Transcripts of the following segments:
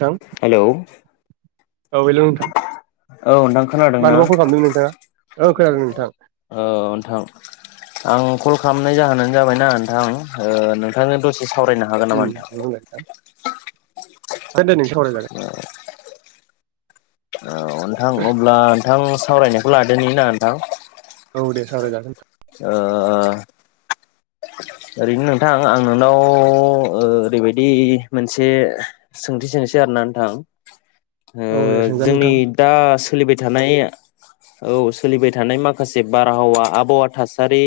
नोंथां हेलौ औ हेल' नोंथां औ नोंथां खोनादोंना? मानोबा कल खालामदों नोंथाङा औ खोनादों नोंथां औ नोंथां आं कल खामनाय जाहोनानो जाबायना नोंथां ओ नोंथांनो दस जि सावरायनो हागोन नामा नोंथां? [unintelligible] सावराय जागोन। औ नोंथां अब्ला थां सावरायनायखौ लादोनि ना नोंथां। औ दे सावराय जागोन ओ ओरैनो नोंथां आं नोंनाव ओरैबायदि मोनसे सोंथि सोंसै आरोना नोंथां। ओ औ दे सोंजागोन जोंनि नोंथां दा सोलिबाय थानाय औ सोलिबाय थानाय माखासे बारहावा आबहावा थासारि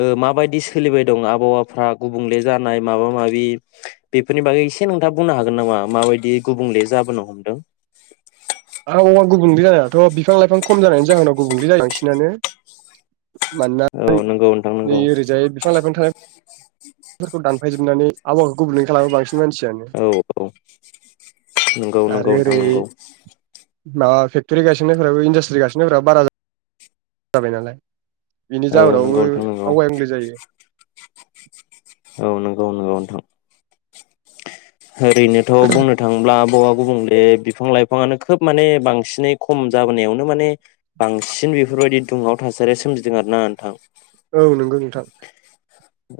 ओ मा बायदि सोलिबाय दं आबहावाफ्रा गुबुंले जानाय माबा माबि बेफोरनि बागै एसे नोंथा बुंनो हागोन नामा? माबायदि गुबुंले जाबोनो हमदों। आ अ' गुबुंले जानायाथ' बि फां लाइफां खम जानायनि जाहोनाव गुबुंले जायो बां नानो मानोना औ ओय नंगौ नोंथां नंगौ नै ओरैजाय बिफां लाइफां थानाय फोरखौ दानफायजोबनानै आगर गुबुंले खालामो बांसिन मानसियानो औ औ नंगौ नंगौ आरो नोंथां ओरै नंगौ माबा फेक्टरि गायसननायफोराबो इन्डास्ट्रि गायसननायफोराबो बारा जाबाय नालाय। बिनि औ नंगौ जाहोनावबो नोंथां नंगौ आवगाय [unintelligible] जायो। औ नंगौ नंगौ नोंथां। ओरैनोथ' बुंनो थाङोब्ला आब'आव गुबुंले बिफां लाइफाङानो खोब माने बांसिनै खम जाबोनायावनो माने बांसिन बेफोरबायदि दुंहाव थासारिया सोमजिदों आरोना नोंथां। औ नंगौ नोंथां।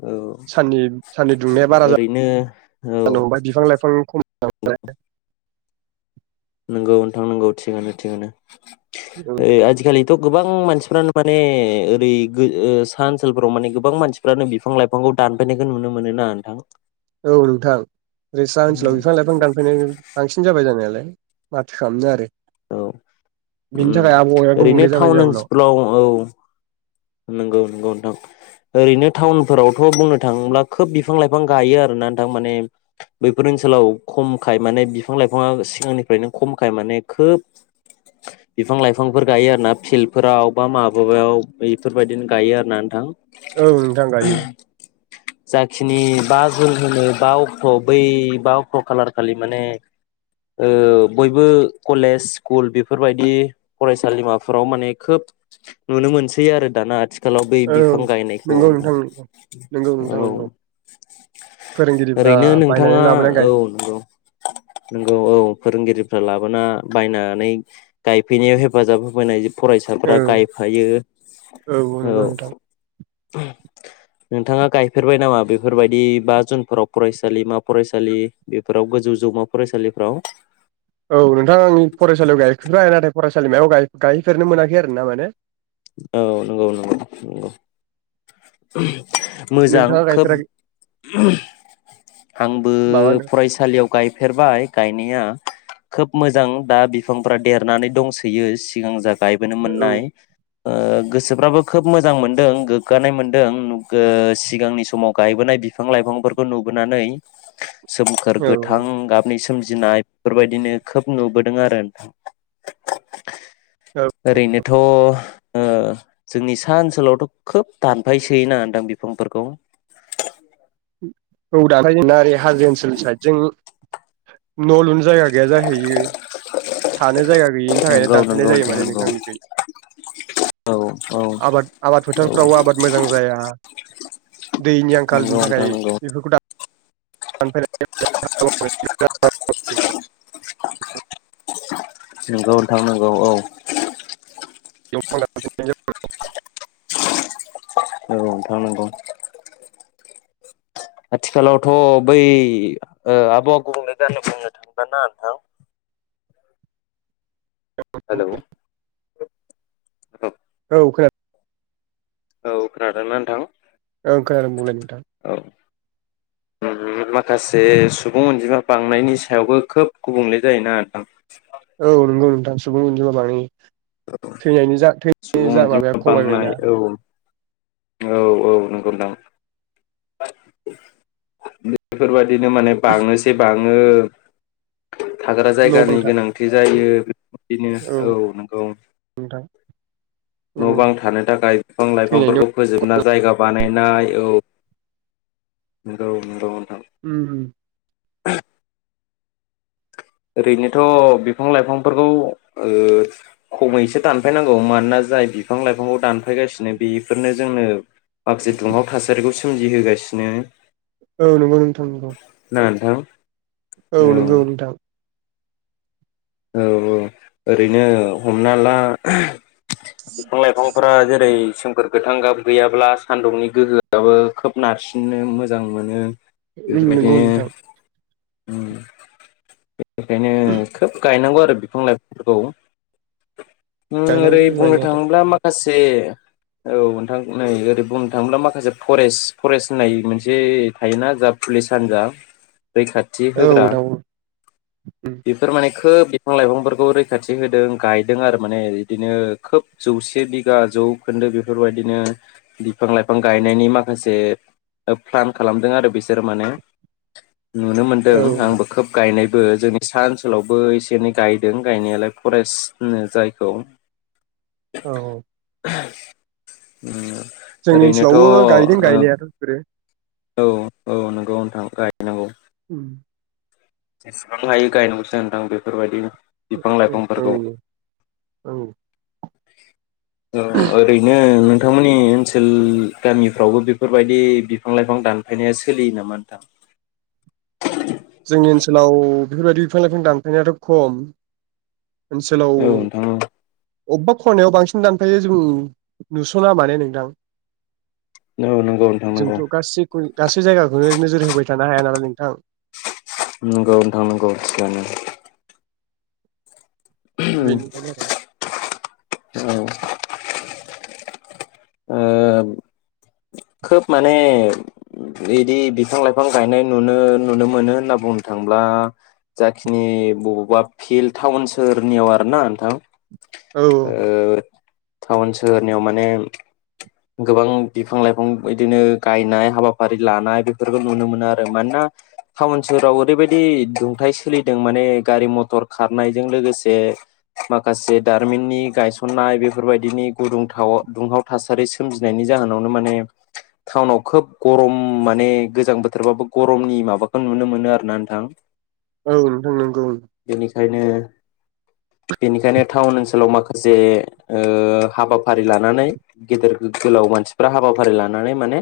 औ साननि साननि दुंनाया बारा ओरैनो औ जानो हमबाय बिफां लाय फां खम [unintelligible] [inaudible] नोंगौ नोंथां नोंगौ थिगानो थिगानो। औ ओइ आजिखालि थ' गोबां मानसिफ्रानो माने ओरै ओ सा ओनसोलफोराव माने गोबां मानसिफ्रानो बिफां लाइफांखौ दानफायनायखौ नुनो मोनो ना नोंथां? औ नोंथां ओ साहा ओनसोलाव बिफां लाइफां दानफैनाय बांसिन जाबाय जानायालाय। माथो खामनो आरो। औ बिनि ओम थाखाय आबहावाया गुबुंले ओरैनो जाबाय टाउन जाउनाव ओनसोलफ्राव औ। नंगौ नंगौ नोंथां ओरैनो टाउनफोरावथ' बुंनो थाङोब्ला खोब बिफां लाइफां गायो आरोना नोंथां माने बैफोर ओनसोलाव खमखाय माने बिफां लाइफाङा सिगांनिफ्रायनो खमखाय माने खोब बिफां लाइफांफोर गायो आरोना फिल्डफोराव बा माबाबायाव बैफोरबायदिनो गायो आरोना नोंथां। औ नोंथां गायो। नि बा जुन होनो बा अक्ट' बै बा अक्ट' खालार खालि माने ओ बयबो कलेज स्कुल बेफोरबायदि फरायसालिमाफोराव माने खोब नुनो मोनसै सै आरो दाना आथि थिखालाव बै औ बिफां गायनायखौ नंगौ नोंथां नंगौ नोंथां नोंथां औ नंगौ फोरोंगिरिफ्रा ओरैनो बायनानै नोंथाङा लाबोना गाय औ नंगौ नंगौ औ। फोरोंगिरिफ्रा लाबोना बायनानै गायफैनायाव हेफाजाब होफैनायजों फरायसाफोरा औ गायफायो औ नंगौ नोंथां। नोंथाङा गायफेरबाय नामा बेफोरबायदि बा जुनफोराव फरायसालिमा फरायसालि बेफोराव गोजौ जौमा फरायसालिफोराव? औ नोंथां आंनि फरायसालियाव गायफेरबाय नाथाय फरायसालिमायाव गाय-गायहैफेरनो मोनाखै आरो ना माने। औ नंगौ नंगौ नंगौ। मोजां नोंथाङा खोब। गायफेराखै आंबो माबानो फरायसालियाव गायफेरबाय गायनाया खोब मोजां दा बिफांफोरा देरनानै दंसोयो सिगां जाग गायबोनो औ मोन्नाय। ओ गोसोफ्राबो खोब मोजां मोनदों गोग्गानाय मोनदों ओ सिगांनि समाव गायबोनाय बिफां लाइफांफोरखौ नुबोनानै। सोमखोर औ गोथां गाबनि सोम जिनाय बेफोरबायदिनो खोब नुबोदों आरो नोंथां औ ओरैनोथ' जोंनि सा ओनसोलावथ' खोब दानफायसोयोनादां बिफांफोरखौ औ [unintelligible] हाजो ओनसोल साइदजों न' लुनो जायगा गैया जाहैयो थानो जायगा गैयिनि थाखायनो नंगौ दानफायनाय नंगौ जायो माने नंगौ नोंथां [unintelligible] औ औ आबाद आबाद औ फोथारफ्राव आबाद मोजां जाया दैनि आंखाल नंगौ नोंथां नंगौ बेफोरखौ [unintelligible] [unintelligible] नोंगौ नोंथां नांगौ औ [unintelligible] औ नोंथां नोंगौ। आथिखालावथ' बै आबहावा गुबुंले [unintelligible] बुंनो थांला ना नोंथां हेलौ औ [unintelligible] औ खोनादों। औ खोनादोंना नोंथां? ओं खोनादों बुंलाय नोंथां। औ माखासे सुबुं अनजिमा बांनायनि सायावबो खोब गुबुंले जायोना नोंथां? औ नंगौ दानि सुगाव उदैया बाङो। थैनायनि जा थैनायनि सुबुं जा अनजिमा माबाया बांनाय खमायबायना? औ औ औ नंगौ नोंथां। बेफोरबा बिदिनो माने बाङोसे बाङो [unintelligible] थाग्रा जायगानि नोंथां गोनांथि जायो बेदिनो औ नंगौ। नोंथां औ न' बां थानो थाखाय बिफां थैनायनि उम लाइफांफोरखौ फोजोबना जायगा बान नाय औ नंगौ नंगौ। उमहु [inaudible] ओरैनोथ' बिफां लाइफांफोरखौ ओ खमैसो दानफायनांगौ मानोना जाय बिफां लाइफांखौ दानफायगासिनो बेफोरनो जोंनो माखासे दुंहाव थासारिखौ सोमजिहोगासिनो। औ नंगौ नोंथां नंगौ। ओं औ नंगौ नोंथां। औ औ ओरैनो हमना ला बिफां लाइफांफोरा जेरै सोमखोर गोथां गाब गैयाब्ला सान्दुंनि गोहोआबो खोब नारसिननो मोजां मोनो। नंगौ बेफोरबायदिनो नोंथां। उम। बेखायनो खोब गायनांगौ आरो। बिफां लाइफांफोरखौ ओरै गायनांगौ बुंनो गायनायाथ' औ थाङोब्ला नोंथां माखासे औ नोंथां नै ओरै बुंनो थाङोब्ला माखासे फरेस्ट फरेस्ट होननाय मोनसे थायोना जा पुलिस हानजा रैखाथि होग्रा उम औ बेफोर माने खोब बिफां लाइफांफोरखौ रैखाथि होदों गायदों आरो माने बिदिनो खोब जौसे बिघा जौखोन्दो बेफोरबायदिनो बिफां लाइफां गायनायनि माखासे प्लान खालामदों आरो बिसोर माने। नुनो मोन्दों औ आंबो खोब गायनाय। जोंनि सा ओनसोलावबो एसे एनै गायदों गायनायालाय फरेस्ट होनो जायखौ। औ औ। [unintelligible] जोंनि ओरैनोथ' औ ओनसोलावबो गायदों गायनायाथ' बिसोरो। औ औ नोंगौ नोंथां गायनांगौ। उम। जेसेबां हायो गायनांगौसो नोंथां बेफोरबायदिनो। औ औ। [unintelligible] ओरैनो। नोंथांमोननि ओनसोल गामिफ्रावबो बेफोरबायदि बिफां लाइफां दानफायनाया सोलियो नामा नोंथां। जोंनि ओनसोलाव बेफोरबायदि बिफां लाइफां दानफायनायाथ' खम। ओनसोलाव औ नोंथां अबेबा खरायनायाव बांसिन दानफायो जों नुस'ना माने नोंथां औ नंगौ नोंथां नंगौ। जोंथ' गासै गासै जायगाखौनो नोजोर होबाय थानो हाया नालाय नोंथां। नंगौ नोंथां नगौ थिगानो। [inaudible] औ। ओ खोब माने बिदि बिफां लाइफां गायनाय नुनो नुनो मोनो होनना बुंनो थाङोब्ला जाखिनि बबावबा फिल्ड टाउन सोहोरनियाव आरोना नोंथां आरो औ ओ। टाउन सोहोरनियाव माने। गोबां बिफां लाइफां बिदिनो गायनाय हाबाफारि लानाय बेफोरखौ नुनो मोनो आरो मानोना टाउन सोहराव ओरैबायदि दुंथाइ सोलिदों माने गारि मथर खारनायजों लोगोसे माखासे दारिमिननि गायसननाय बेफोरबायदिनि गुदुंथाव दुंहाव थासारि सोलि। सोमजिनायनि जाहोनावनो माने टाउनाव खोब गरम माने गोजां बोथोरबाबो गरमनि माबाखौ नुनो मोनो आरो ना नोंथां। औ नोंथां नंगौ। खायनो बेनिखायनो टाउन ओनसोलाव माखासे ओ हाबाफारि लानानै गेदेर गोलाव मानसिफ्रा हाबाफारि लानानै माने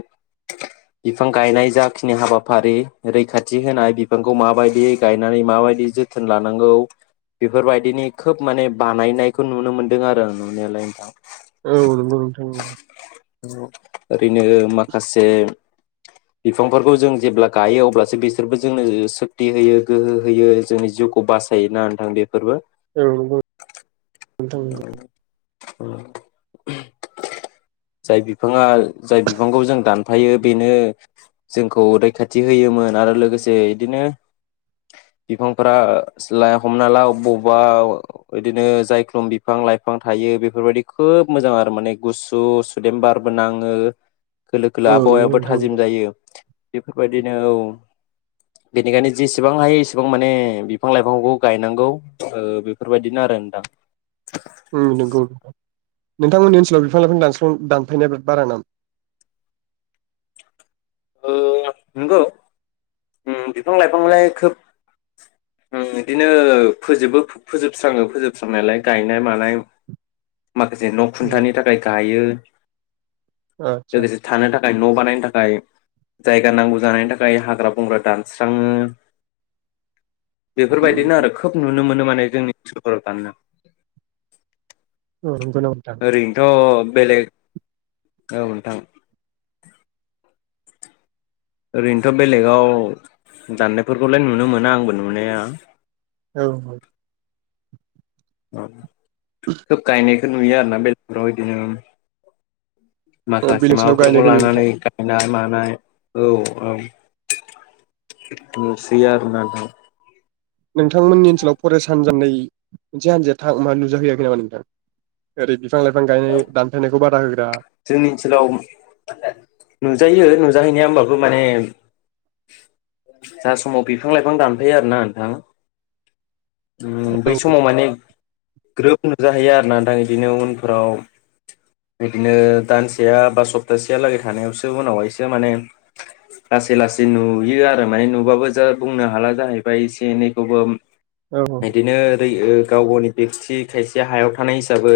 बिफां गायनाय जाखिनि हाबाफारि रैखाथि होनाय बिफांखौ माबायदि गायनानै माबायदि जोथोन लानांगौ बेफोरबायदिनि खोब माने बानायनायखौ नुनो मोनदों आरो आं नुनायालाय नोंथां। औ नंगौ नोंथां नंगौ। ओरैनो माखासे बिफांफोरखौ जों जेब्ला गायो अब्लासो बिसोरबो जोंनो ओ सक्ति होयो गोहो होयो जोंनि जिउखौ बासायो ना नोंथां बे फोरबो उम। जाय बिफाङा जाय बिफांखौ जों दान फायो बेनो जोंखौ रैखाथि होयोमोन आरो लोगोसे बिदिनो बिफांफोरा स्ला हमना ला बबावबा बिदिनो जायख्लुम बिफां लाइफां थायो बेफोरबायदि खोब मोजां आरो माने गुसु सु देम बारबो नाङो खोलो खोलो औ नंगौ आबहावायाबो नोंथां नंगौ औ नंगौ नोंथां थाजिम नंगौ जायो। बेफोरबायदिनो औ बेनिखायनो जेसेबां हायो एसेबां माने बिफां लाइफांखौ गायनांगौ ओ बेफोरबायदिनो आरो नोंथां उम नोंगौ नोंथांमोननि ओनसोलाव बिफां लाइफां दानस्लां दानफायनाया बिराद बारा नामा? औ नोंगौ ओम बिफां लाइफांलाय खोब ओम बिदिनो फोजोबो फोजोबस्राङो फोजोबस्रांनायलाय गायनाय मानाय माखासे न' औ खुन्थानि थाखाय गायो। आदसा लोगोसे थानो थाखाय न' बानायनो थाखाय जायगा नांगौ जानायनि थाखाय हाग्रा बंग्रा दानस्राङो बेफोरबायदिनो आरो खोब नुनो मोन नो माने जोंनि ओनसोलफोराव दाननो औ नंगौ नामा नोंथां ओरैनोथ' बेलेग औ नोंथां ओरैनोथ' बेलेगाव दाननायफोरखौलाय नुनो मोनो आंबो नुनाया। औ औ औ खोब गायनायखो नुयो आरोना बेलेगाव इदिनो औ माखासे बेलेग ओनसोलाव माबाफोरखौ गायनायखौ नुयो नोंथां लानानै गायनाय माना नाय औ औ नुसै आरो ना नोंथां नोंथांमोननि ओनसोलाव फरेस्ट हान्जानै मोनसे हान्जाया था मा नुजाहैयाखै नामा नोंथां ओरैदि बिफां लाइफां गायनाय दानफायनायखौ बादा हो जोंनि ओनसोलाव जाहैनाया होमबाबो माने जा समाव बिफां लाइफां दानफायो आरो ना नोंथां। ओ बै औ समाव माने ग्रोब नुजाहैयो आरोना दा बिदिनो उनफोराव बिदिनो दानसेया बा सप्तासेया लागै थानायावसो उनावहायसो माने लासै लासै नुयो आरो माने नुबाबो जा बुंनो हाला जाहैबाय एसे एनैखौबो औ बिदिनो बियो गाव गावनि बेक्थि खायसे हायाव थानाय हिसाबै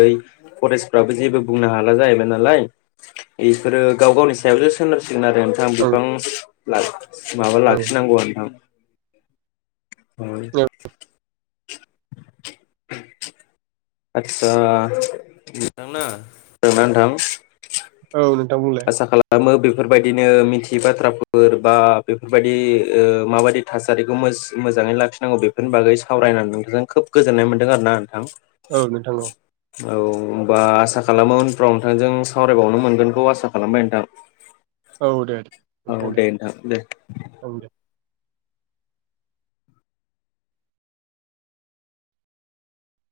फरेस्टफ्राबो जेबो बुंनो हाला जाहैबाय नालाय बेफोरो गाव गावनि सायावसो सोनारसिगो खोनादों नोंथां बिफां ला माबा औ लाखिनांगौ नोंथां औ [unintelligible] [unintelligible] आस्सा नोंनो नांङा खोनादों ना नोंथां औ नों आसा खालामो बि बेफोरबायदिनो मिथियै बाथ्राफोर बा बेफोरबायदि ओ माबायदि थासारिखौ मोज-मोजाङै लाखिनांगौ बेफोरनि बागै सावरायनानै नोंथांजों खोब गोजोननाय मोनदों आरोना नोंथां औ नोंथां औ औ होनबा आसा खालामो उनफ्राव नोंथांजों सावरायबावनो मोनगोनखौ आसा खालामबाय नोंथां औ दे दे औ दे नोंथां दे ओं दे